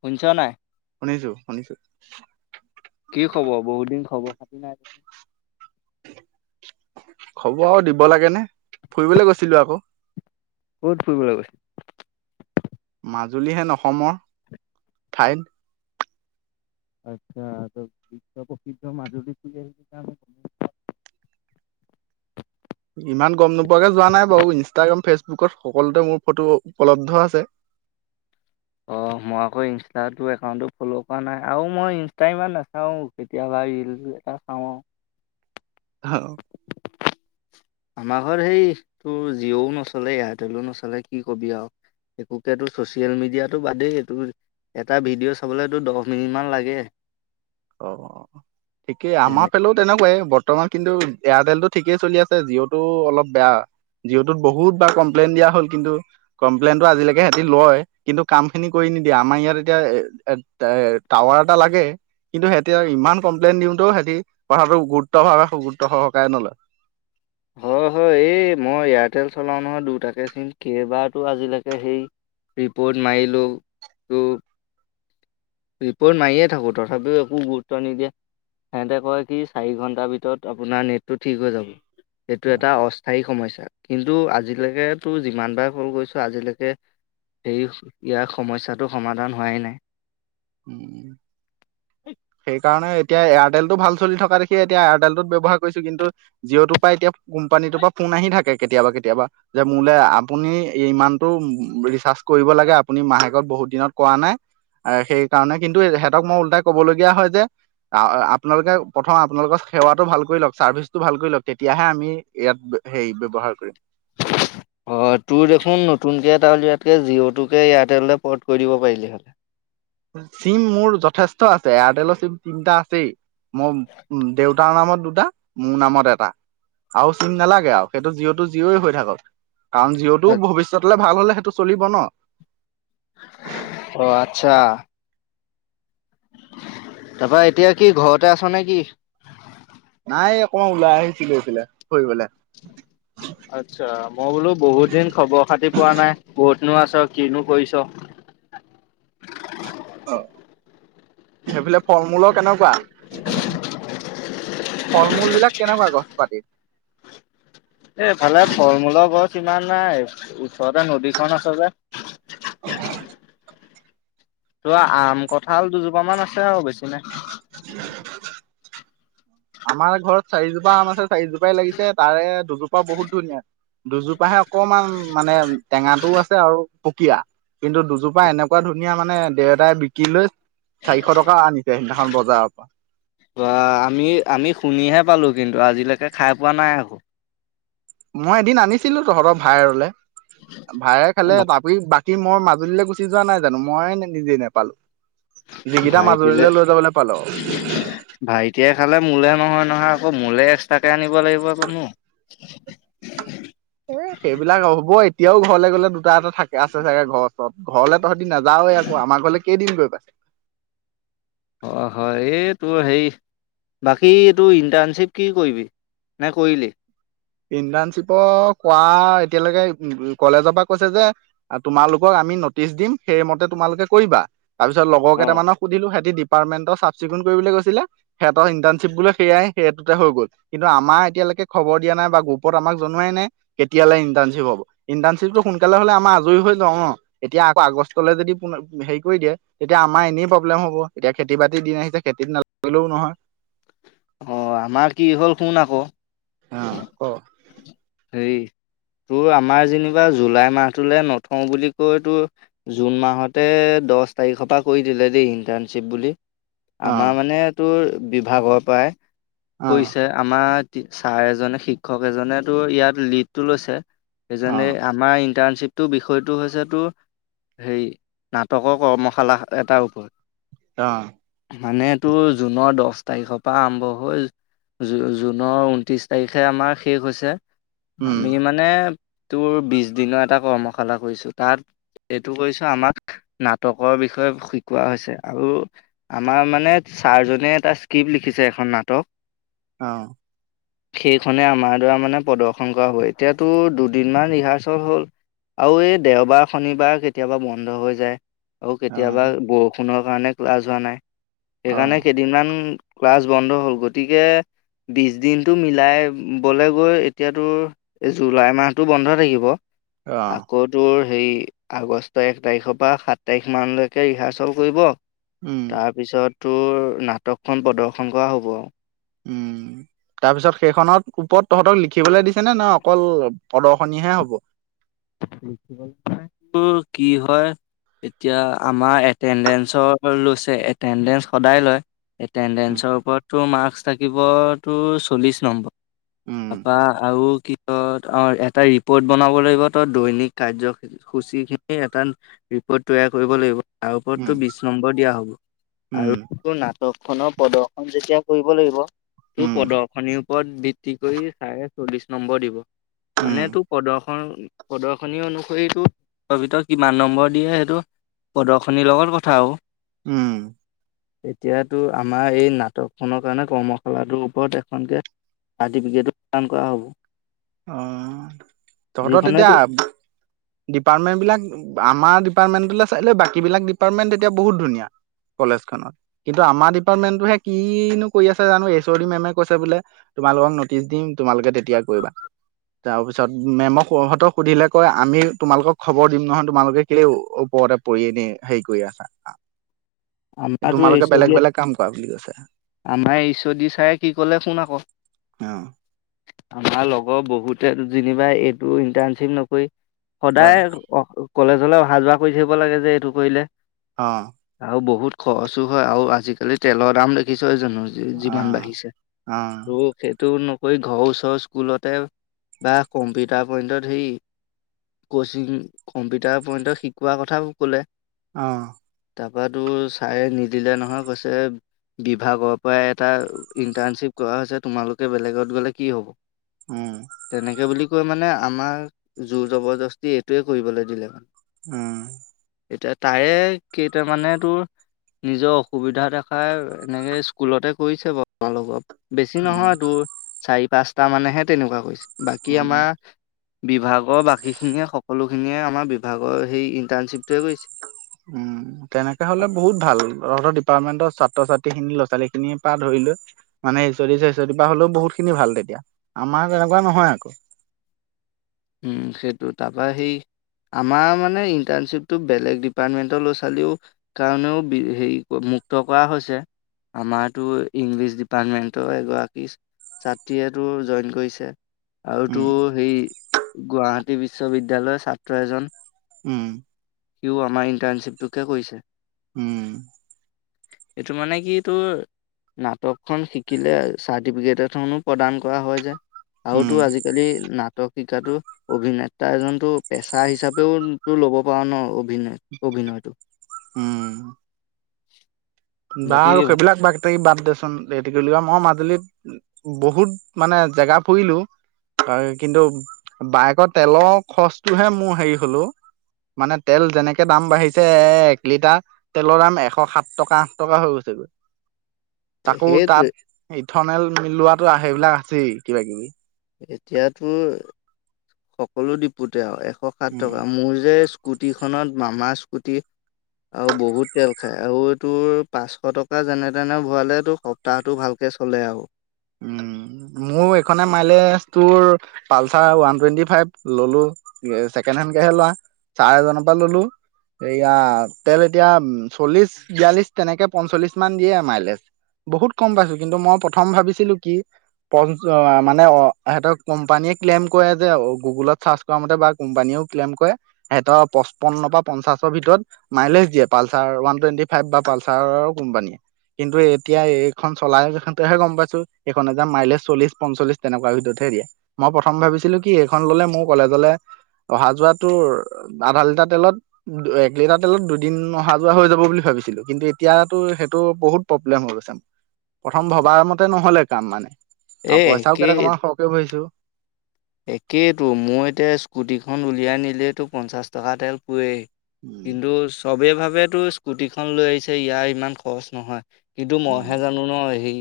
শুনিছ নাই? শুনিছোঁ শুনিছোঁ কি খবৰ বহুত দিন খবৰ খাতি নাই খবৰ আৰু দিব লাগে নে ফুৰিবলৈ গৈছিলোঁ আক ক'ত ফুৰিবলৈ গৈছ মাজুলী হেন অসমৰ ঠাইত আচ্ছা তই প্ৰসিদ্ধ মাজুলী ইমান গম নোপোৱাকে যোৱা নাই বাৰু ইনষ্টাগ্ৰাম ফেচবুকত সকলোতে মোৰ ফটো উপলব্ধ আছে। অ মই আকৌ ইনষ্টাতো একাউণ্টটো ফ'ল' কৰা নাই আৰু মই ইনষ্টা ইমান নাচাওঁ। কেতিয়াবা ৰিল এটা চাওঁ আউ হঅ আমাৰ ঘৰত হেই তোৰ জিঅ'ও নচলে এয়াৰটেলো নচলে কি কবি আউ একোকেতো ছচিয়েল মিডিয়াটো বাদেই এইটোও- এটা ভিডিঅ' চাবলৈ তোৰ দহ মিনিটমান লাগে। অ অ ঠিকেই তেনে আমাৰ ফালেও তেনেকুৱাই বৰ্তমান কিন্তু এয়াৰটেল টো ঠিকেই চলি আছে জিঅ' টো অলপ বেয়া। জিঅ'টোত বহুত বাৰ কমপ্লেইন দিয়া হ'ল কিন্তু কমপ্লেইনটো আজিলেকে সিহতি লয়, কিন্তু কাম খিনি কৰি নিদিয়ে আমাৰ ইয়াত এতিয়া এট এট টা টাৱাৰ এটা লাগে কিন্তু সিহতি ইমান কমপ্লেইন দিওঁতেও সিহঁতি কথাটো গুৰুত্ব ভাৱে গুৰুত্ব সহকাৰে নলয়। হয়, হয় এই মই এয়াৰটেল চলাওঁ নহয় দুটাকে চিম কেইবাৰটো আজিলেকে হেই ৰিপৰ্ট মাৰিলো [inaudible] ৰিপৰ্ট মাৰিয়ে থাকোঁ তথাপিও একো গুৰুত্ব নিদিয়ে। সেহেতে কয় কি চাৰি ঘণ্টাৰ ভিতৰত আপোনাৰ নেটটো ঠিক হৈ যাব। এইটো এটা অস্থায়ী সমস্যা কিন্তু আজিলেকে তোৰ যিমান বাৰ কল কৰিছোঁ আজিলেকে সেই ইয়াৰ সমস্যাটো সমাধান হোৱাই নাই। উম সেইকাৰণে এতিয়া এয়াৰটেলটো ভাল চলি থকা দেখিয়ে এতিয়া এয়াৰটেলটোত ব্যৱহাৰ কৰিছো কিন্তু জিঅ'টো পা এতিয়া কোম্পানীটোৰ ফোন আহি থাকে কেতিয়াবা, কেতিয়াবা। যে মোলে আপুনি ইমানতটো ৰিচাৰ্জ কৰিব লাগে আপুনি মাহেকত বহুত দিনত কৰা নাই এ সেই কাৰণে, কিন্তু সিহঁতক মই উল্টাই ক'বলগীয়া হয় যে আপোনালোকে প্ৰথম আপোনালোকৰ সেৱাটো ভাল কৰি লওঁক চাৰ্ভিচটো ভাল কৰি লওঁক, তেতিয়াহে আমি ইয়াত সেই ব্যৱহাৰ কৰিব। অ' তোৰ দেখোন নতুনকে এটা উলিয়াতকৈ জিঅ'টোকে এয়াৰটেললে পৰ্ট কৰি দিব পাৰিলি হয়। চিম মোৰ যথেষ্ট আছে, এয়াৰটেলৰ চিম তিনিটা আছেই। মোৰ দেউতাৰ নামত দুটা, মোৰ নামত এটা। আৰু চিম নালাগে আৰু, সেইটো জিঅ' টো জিঅ'ই হৈ থাকক। কাৰণ জিঅ' টো ভবিষ্যতলৈ ভাল হ'লে সেইটো চলিব ন? অ', আচ্ছা। তাৰাপা এতিয়া কি ঘৰতে আছ নে কি? নাই অকমান ওলাই আহিছিলো এইফালে ফুৰিবলৈ। আচ্ছা। মই বোলো বহুত দিন খবৰ খাতি পোৱা নাই ক'তনো আছ কিনো কৰিছ অ', সেইফালে ফল মূলৰ কেনেকুৱা? ফল মূল বিলাক কেনেকুৱা গছ পাতি? এইফালে ফল মূলৰ গছ ইমান নাই, ওচৰতে নদীখন আছে যে। উ [unintelligible] তোৰ আম কঁঠাল দুজোপা মান আছে আৰু বেছি নাই। উ [unintelligible] আমাৰ ঘৰত চাৰিজোপা আম আছে চাৰিজোপাই লাগিছে, তাৰে দুজোপা বহুত ধুনীয়া। দুজোপাহে অকমান মানে টেঙাটোও আছে আৰু পুকীয়া। কিন্তু দুজোপা এনেকুৱা ধুনীয়া মানে দেউতাই বিকি লৈ চাৰিশ টকা আনিছে সেইদিনাখন বজাৰৰ পৰা। বা আমি আমি শুনিহে পালো কিন্তু, আজিলৈকে খাই পোৱা নাই আকৌ। মই এদিন আনিছিলো তহঁতৰ ভাইৰলে, ভায়ৰে খালে ত বাকী মই মাজুলীলৈ গুচি যোৱা নাই জানো, মই নিজেই নেপালো। যিকেইটা ভাইটিলে মাজুলীলৈ লৈ যাবলৈ পালো ভাইটিয়ে খালে মোলেহ নহয় নহয় আকৌ, মোলে এক্সট্ৰাকে আনিব লাগিব আকৌনো। এ সেইবিলাক হ'ব, এতিয়াও ঘৰলে গ'লে দুটা এটা থাকে আছে চাগে ঘৰ ওচৰত। ঘৰলে তহঁতি নাযাৱ আক', আমাৰ ঘৰলে কেইদিন গৈ পাইছ? অ' হয়, এই তোৰ হেৰি বাকী এই তোৰ ইণ্টাৰ্ণশ্বিপ কি কৰিবি, নে কৰিলি? ইণ্টাৰ্ণশ্বিপৰ কৰা এতিয়ালৈকে উ কলেজৰ পৰা কৈছে যে আৰু তোমালোকক আমি নটিচ দিম, সেইমতে তোমালোকে কৰিবা। তাৰ পিছত লগৰ কেইটামানক সুধিলো, সিহঁতি ডিপাৰ্টমেণ্ট চাফ চিকুণ কৰিবলৈ গৈছিলে সিহঁতৰ ইনটাৰ্ণশ্বিপ বোলে সেইয়াই সেইটোতে হৈ গ'ল। কিন্তু আমাৰ এতিয়ালৈকে খবৰ দিয়া নাই বা গ্ৰুপত আমাক জনোৱাই নাই কেতিয়ালে ইন্ট্ৰ্ণশ্বিপ হ'ব। ইণ্টাৰ্ণশ্বিপটো সোনকালে হ'লে আমাৰ আজৰি হৈ লওঁ ন? এতিয়া আকৌ আগষ্টলৈ যদি হেৰি কৰি দিয়ে। এতিয়া আমাৰ এনেই প্ৰব্লেম হ'ব, এতিয়া খেতি বাতিৰ দিন আহিছে খেতিত নালগিলেও নহয়। অ', আমাৰ কি হ'ল শুন আকৌ। অ' ক? হেৰি তোৰ আমাৰ যেনিবা জুলাই মাহটোলৈ নথওঁ বুলি কৈ তোৰ জুন মাহতে দহ তাৰিখৰ পৰা কৰি দিলে দেই ইণ্টাৰ্ণশ্বিপ বুলি। অ আমাৰ মানে তোৰ বিভাগৰ পৰাই অ কৰিছে। আমাৰ ছাৰ এজনে শিক্ষক এজনে তোৰ ইয়াত লিডটো লৈছে। অ সেইজনে আমাৰ ইণ্টাৰ্ণশ্বিপটোৰ বিষয়টো হৈছে তোৰ হেৰি নাটকৰ কৰ্মশালা, এ-এটাৰ ওপৰত। অ'। মানে তোৰ জুনৰ দহ তাৰিখৰ পৰা আৰম্ভ হৈ জু-জুনৰ ঊনত্ৰিছ তাৰিখে আমাৰ শেষ হৈছে। উম আমি মানে তোৰ বিশ দিনৰ এটা কৰ্মশালা কৰিছো, তাত। এইটো কৰিছো আমাক, নাটকৰ বিষয়ে শিকোৱা হৈছে আৰু আমাৰ মানে ছাৰজনে এটা স্ক্ৰিপ্ট লিখিছে, এখন নাটক। অ'। সেইখনে আমাৰ দৰে মানে প্ৰদৰ্শন কৰা হয়, এতিয়াতো দুদিনমান ৰিহাৰ্চেল হ'ল। আৰু এই দেওবাৰ, শনিবাৰে কেতিয়াবা বন্ধ হৈ যায়। আৰু কেতিয়াবা অ', বৰষুণৰ কাৰণে ক্লাছ হোৱা নাই, সেইকাৰণে অ', কেই দিনমান ক্লাছ বন্ধ হ'ল। গতিকে বিশ দিনটো মিলাই বোলে গৈ এতিয়া তোৰ, এই জুলাই মাহতো বন্ধ থাকিব, অ', আকৌ তোৰ হেৰি আগষ্টৰ এক তাৰিখৰ পৰা সাত তাৰিখ মানলৈকে ৰিহাৰ্চেল কৰিব উম, তাৰপিছত তোৰ নাটকখন প্ৰদৰ্শন কৰা হ'ব আৰু। উম। তাৰপিছত সেইখনত ওপৰত তহঁতক লিখিবলৈ দিছে নে, নে অকল প্ৰদৰ্শনীহে হ'ব। উম, কি হয়। এতিয়া আমাৰ এটেণ্ডেঞ্চৰ লৈছে, এটেণ্ডেঞ্চ সদায় লয়। উম, এটেণ্ডেঞ্চৰ ওপৰত তোৰ মাৰ্কচ থাকিব তোৰ, চল্লিশ নম্বৰ উম, তাৰপা আৰু কি কয়, অ' এটা ৰিপৰ্ট বনাব লাগিব দৈনিক কাৰ্য সূচীখিনিৰ এটা ৰিপ'ৰ্ট তৈয়াৰ কৰিব লাগিব। তাৰ উম, ওপৰতো বিশ নম্বৰ দিয়া হ'ব উম, আৰু নাট টকখনৰ প্ৰদৰ্শন যেতিয়া কৰিব লাগিব, ত' উম, প্ৰদৰ্শনী পদ ভিত্তি কৰি চাৰে, চল্লিশ নম্বৰ দিব। উম, মানে তোৰ প্ৰদৰ্শন প্ৰদৰ্শনী অনুসৰি তোৰ বিছৰ ভিতৰত কিমান নম্বৰ দিয়ে, সেইটো প্ৰদৰ্শনীৰ লগত কথা আৰু। উম। এতিয়া তোৰ আমাৰ এই নাটক খনৰ কাৰণে, কৰ্মশালাটোৰ ওপৰত এখনকে চাৰ্টিফিকেটো প্ৰদান কৰা হ'ব। অ' তহঁতৰ তেতিয়া যিখনেতো আ ডিপাৰ্টমেন্ট বিলাক, আমাৰ ডিপাৰ্টমেণ্টলৈ চাই লৈ বাকীবিলাক ডিপাৰ্টমেন্ট তেতিয়া বহুত ধুনীয়া। কলেজ খনত, কিন্তু আমাৰ ডিপাৰ্টমেন্টটোহে কিনো কৰি আছে জানো, এইচঅডি মেমে কৈছে বোলে তোমালোকক নটিচ দিম, তোমালোকে তেতিয়া কৰিবা। তাৰপিছত মেমক সহঁতক সুধিলে কয়, আমি তোমালোকক খবৰ দিম নহয়। তোমালোকে‌ কেলেই ও-ওপৰতে পৰি এনে হেৰি কৰি আছা, আ আমাৰতো এইচ তোমালোকে অ' বেলেগ দিয়ে বেলেগ কাম কৰা বুলি কৈছে। আমাৰ এইচঅদি ছাৰে কি ক'লে শুন আকৌ অ'। আমাৰ লগৰ বহুতে যেনিবা এইটো ইণ্টাৰ্নশ্বিপ নকৰি, অ সদায়ে অ', ক-কলেজলে অহা যোৱা কৰি থাকিব লাগে যে এইটো কৰিলে। অ'। আৰু বহুত খৰচো হয়, আৰু আজিকালি তেলৰ দাম দেখিছই জানো। অ যি-যিমান বাঢ়িছে। অ ত' সেইটো ন কৰি ঘৰৰ ওচৰৰ স্কুলতে বা কম্পিউটাৰ পইণ্টত হেই কচিং কম্পিউটাৰ পইণ্টত শিকোৱাৰ কথা ক'লে অঁ কিবাটো ছাৰে নিদিলে নহয় কৈছে বিভাগৰ পৰা এটা ইন্টাৰ্নশ্বিপ কৰা হৈছে তোমালোকে বেলেগত গ'লে কি হ'ব উম তেনেকে বুলি কৈ মানে আমাৰ জোৰ জবৰদস্তি এইটোৱে কৰিবলৈ দিলে মানে উম এতিয়া তাৰে মানে তোৰ নিজৰ অসুবিধা দেখাই এনেকে স্কুলতে কৰিছে বাৰু আমাৰ লগত বেছি উম নহয় তোৰ চাৰি পাঁচটা মানেহে তেনেকুৱা কৰিছে বাকী উম আমাৰ বিভাগৰ বাকী খিনিয়ে সকলো খিনিয়ে আমাৰ বিভাগৰ সেই ইন্টাৰ্নশ্বিপটোৱে কৰিছে। উম তেনেকে হলে বহুত ভাল তহঁতৰ ডিপাৰ্টমে ন্টৰ ছাত্ৰ ছাত্ৰী খিনি ল'ৰা ছোৱালী খিনিৰ পৰা ধৰি লৈ মানে হচ চচৰ বা হলেও বহুত খিনি ভাল তেতিয়া আমাৰ তেনেকুৱা নহয় আকৌ। উম সেইটো তাৰপৰা সেই আমাৰ মানে ইনটাশ্বিপটো বেলেগৰ ডিপাৰ্টমেন্টৰ লৰা ছোৱালীও কাৰণেও বি হেৰি মুক্ত কৰা হৈছে। আমাৰতো ইংলিছ ডিপাৰ্টমেন্টৰ এগৰাকী ছাত্ৰীয়েতো জইন কৰিছে আৰুতো উম সেই গুৱাহাটী বিশ্ববিদ্যয়ালয়ৰ ছাত্ৰ এজন উম সিও আমাৰ ইণ্টাৰ্ণশ্বিপটোকে কৰিছে। উম এইটো মানে কি তোৰ নাটকখন শিকিলে চাৰ্টিফিকেট এখনো প্ৰদান কৰা হয় যে। আৰু উম তোৰ আজিকালি নাটক শিকাতো অভিনেতা এজনতো পেচা হিচাপেও তো ল'ব পাৰা ন অভনে অভিনয়টো উম বাকী বাৰু সেইবিলাক বা বাদ দেচোন হেতি কৰি মই মাজুলীত বহুত মানে জেগা ফুৰিলো আ কিন্তু বাইকৰ তেলৰ খৰচটোহে মোৰ হেৰি হল ঔ মানে তেল যেনেকে দাম বাঢ়িছে এ এক লিটাৰ তেলৰ দাম এশ সাত টকা টকা হৈ গৈছেগৈ তাকো তাত সেইটোৱে ইথনেল মিলোৱাটো আহে সেইবিলাক আছেই কিবা কিবি এতিয়া তোৰ সকলো দিপুতে আৰু এশ সাত উম টকা মোৰ যে স্কুটি খনত মামাৰ স্কুটি আৰু বহুত তেল খাই আৰু এই তোৰ পাঁচশ টকা যেনে তেনে ভৰালে তোৰ সপ্তাহটো ভালকে চলে আৰু। উম মোৰ এইখনে মাইলেজ তোৰ পালচাৰ ওৱান টুৱেন্টি ফাইভ ললো চছেকেণ্ড হেণ্ডকেহে লোৱা ছাৰ এজনৰ পৰা ললো এয়া তেল এতিয়া চল্লিশ বিয়াল্লিশ তেনেকে পঞ্চল্লিশ মান দিয়ে আৰু মাইলেজ। বহুত কম পাইছো কিন্তু মই প্ৰথম ভাবিছিলো কি মানে অ সিহঁতক কোম্পানীয়ে ক্লেইম কৰে যে গুগলত চাৰ্চ কৰা মতে বা কোম্পানীয়েও ক্লেইম কৰে সিহঁতৰ পচপন্নৰ পৰা পঞ্চাশৰ ভিতৰত মাইলেজ দিয়ে পালচাৰ ওৱান টুৱেণ্টি ফাইভ বা পালচাৰৰ কোম্পানীয়ে কিন্তু এতিয়া এইখন চলাওঁতেহে গম পাইছো। এখনৰ যে মাইলেজ চল্লিশ পঞ্চল্লিছ তেনেকুৱা ভিতৰতহে দিয়ে। মই প্ৰথম ভাবিছিলো কি এইখন ল'লে মোৰ কলেজলে অহা যোৱা তোৰ আধা লিটাৰ তেলত এক লিটাৰ তেলত দুদিন অহা যোৱা হৈ যাব বুলি ভাবিছিলো। কিন্তু এতিয়াতো সেইটো বহুত প্ৰব্লেম হৈ গৈছে। প্ৰথম ভবাৰ মতে নহ'লে কাম মানে এ আৰু পইচাও কেইটকা মান সৰহকে ভৰিছো। একেতো মই এতিয়া স্কুটিখন উলিয়াই নিলেই তোৰ পঞ্চাছ টকাৰ তেল পুৰেই। উম, কিন্তু চবেই ভাবে তোৰ স্কুটিখন লৈ আহিছে ইয়াৰ ইমান খৰচ নহয়। কিন্তু মই উম, হে জানো ন সেই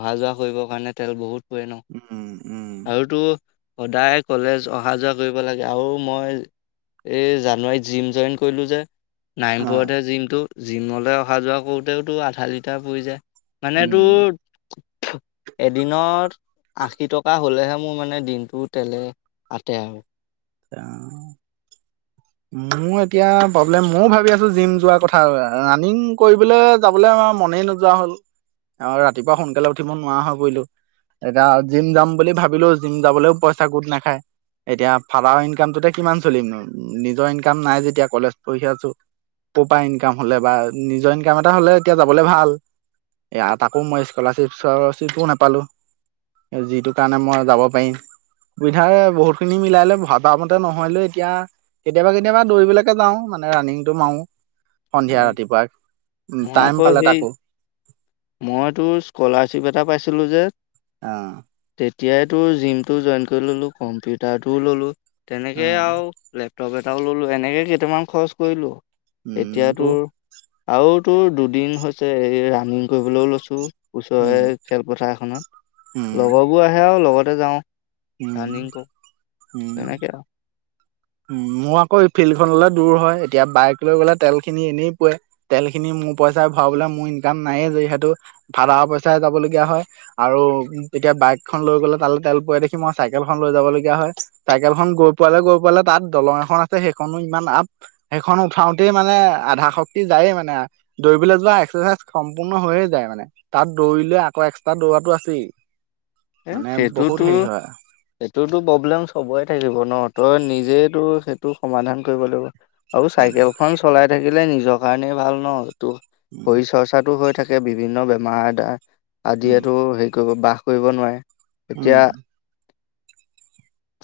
অহা যোৱা কৰিবৰ কাৰণে তেল বহুত পৰে ন। উম, উম। টো সদায় কলেজ অহা যোৱা কৰিব লাগে আৰু মই এই জানুৱাৰীত জিম জইন কৰিলোঁ যে। অ', নাৰায়ণপুৰতেহে জিমটো জিমলৈ অহা যোৱা কৰোঁতেও তোৰ আধা লিটাৰ পৰি যায়। মানে উম। তোৰ এদিনত আশী টকা হ'লেহে মোৰ মানে দিন তেলে আতে আৰু। আহ! মোৰ এতিয়া প্ৰব্লেম ময়ো ভাবি আছো জীম যোৱা কথা ৰাণিং কৰিবলৈ যাবলৈ মনেই ন নোযোৱা হ'ল আৰু ৰাতিপুৱা সোনকালে উঠিব নোৱাৰা হয় পৰিলো। এতিয়া জিম যাম বুলি ভাবিলো জিম যাবলৈও পইচা গোট নাখায়। এতিয়া ফাডাৰৰ ইনকামটোতে কিমান চলিম নিজৰ ইনকাম নাই যেতিয়া কলেজ পঢ়ি আছো। প'পা ইনকাম হ'লে বা নিজৰ ইনকাম এটা হ'লে এতিয়া যাবলৈ ভাল। এয়া তাকো মই স্কলাৰশ্বিপৰ চিচস্কলাৰশ্বিপো নাপালো। যিটো কাৰণে মই যাব পাৰিম। অসুবিধাৰে বহুতখিনি মিলাই লৈ ভবা মতে নহ'লেও‌ এতিয়া কেতিয়াবা কেতিয়াবা দৌৰিবলৈকে যাওঁ মানে ৰানিংটো মাৰো। অ সন্ধিয়া ৰাতিপুৱা উম মই টাইম আকৌ পালে সেই তাকো। মই তোৰ স্কলাৰশ্বিপ এটা পাইছিলো যে। অ'। তেতিয়াই তোৰ জিমটো জইন কৰি ল'লো কম্পিউটাৰটোও ল'লো। তেনেকেই অ', আৰু লেপটপ এটাও ল'লো এনেকে কেইটামান খৰচ কৰিলো। উম, এতিয়া তো তোৰ আৰু তোৰ দুদিন হৈছে এই ৰানিং কৰিবলৈও লৈছোঁ। উম, ওচৰৰে খেলপথাৰ উম, এখনত লগৰবোৰ আহে আৰু লগতে যাওঁ। উম, ৰানিং কৰো উম। তেনেক আৰু। মোৰ আকৌ এই ফিল্ডখনলৈ দূৰ হয় এতিয়া বাইক লৈ গ'লে তেলখিনি এনে পুৰে। তেলখিনি মোৰ পইচাৰে ভৰাবলৈ মোৰ ইনকাম নাইয়ে যিহেতু ফাডাৰৰ পইচাৰে যাবলগীয়া হয়। আৰু তেতিয়া বাইকখন লৈ গ'লে তালৈ তেল পুৰা দেখি মই চাইকেলখন লৈ যাব লগীয়া হয়। চাইকেলখন গৈ পোৱালে গৈ পোৱালে তাত দলং এখন আছে সেইখনো ইমান আপ সেইখন উঠাওতেই মানে আধা শক্তি যায়ে মানে। দৌৰিবলৈ যোৱা এক্সাৰচাইজ সম্পূৰ্ণ হৈয়ে যায় মানে তাত দৌৰিলে আকৌ এক্সট্ৰা দৌৰাটো আছেই। মানে বহুত হেৰি হয়। এইটোতো প্ৰব্লেম চবৰেই থাকিব ন তই নিজেই সেইটো সমাধান কৰিব লাগিব। আৰু উম, চাইকেলখন চলাই থাকিলে নিজৰ কাৰণেই ভাল ন উম, শৰীৰ চৰ্চাটো হৈ থাকে। বিভিন্ন বেমাৰ আ-আদিয়ে উম, হেৰি কৰিব বাস কৰিব নোৱাৰে। এতিয়া [inaudible]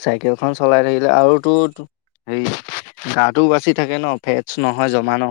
চাইকেলখন চলাই থাকিলে আৰু তোৰ হেই গাটোও বাচি থাকে ন' ফেটচ নহয় জমা নহয়।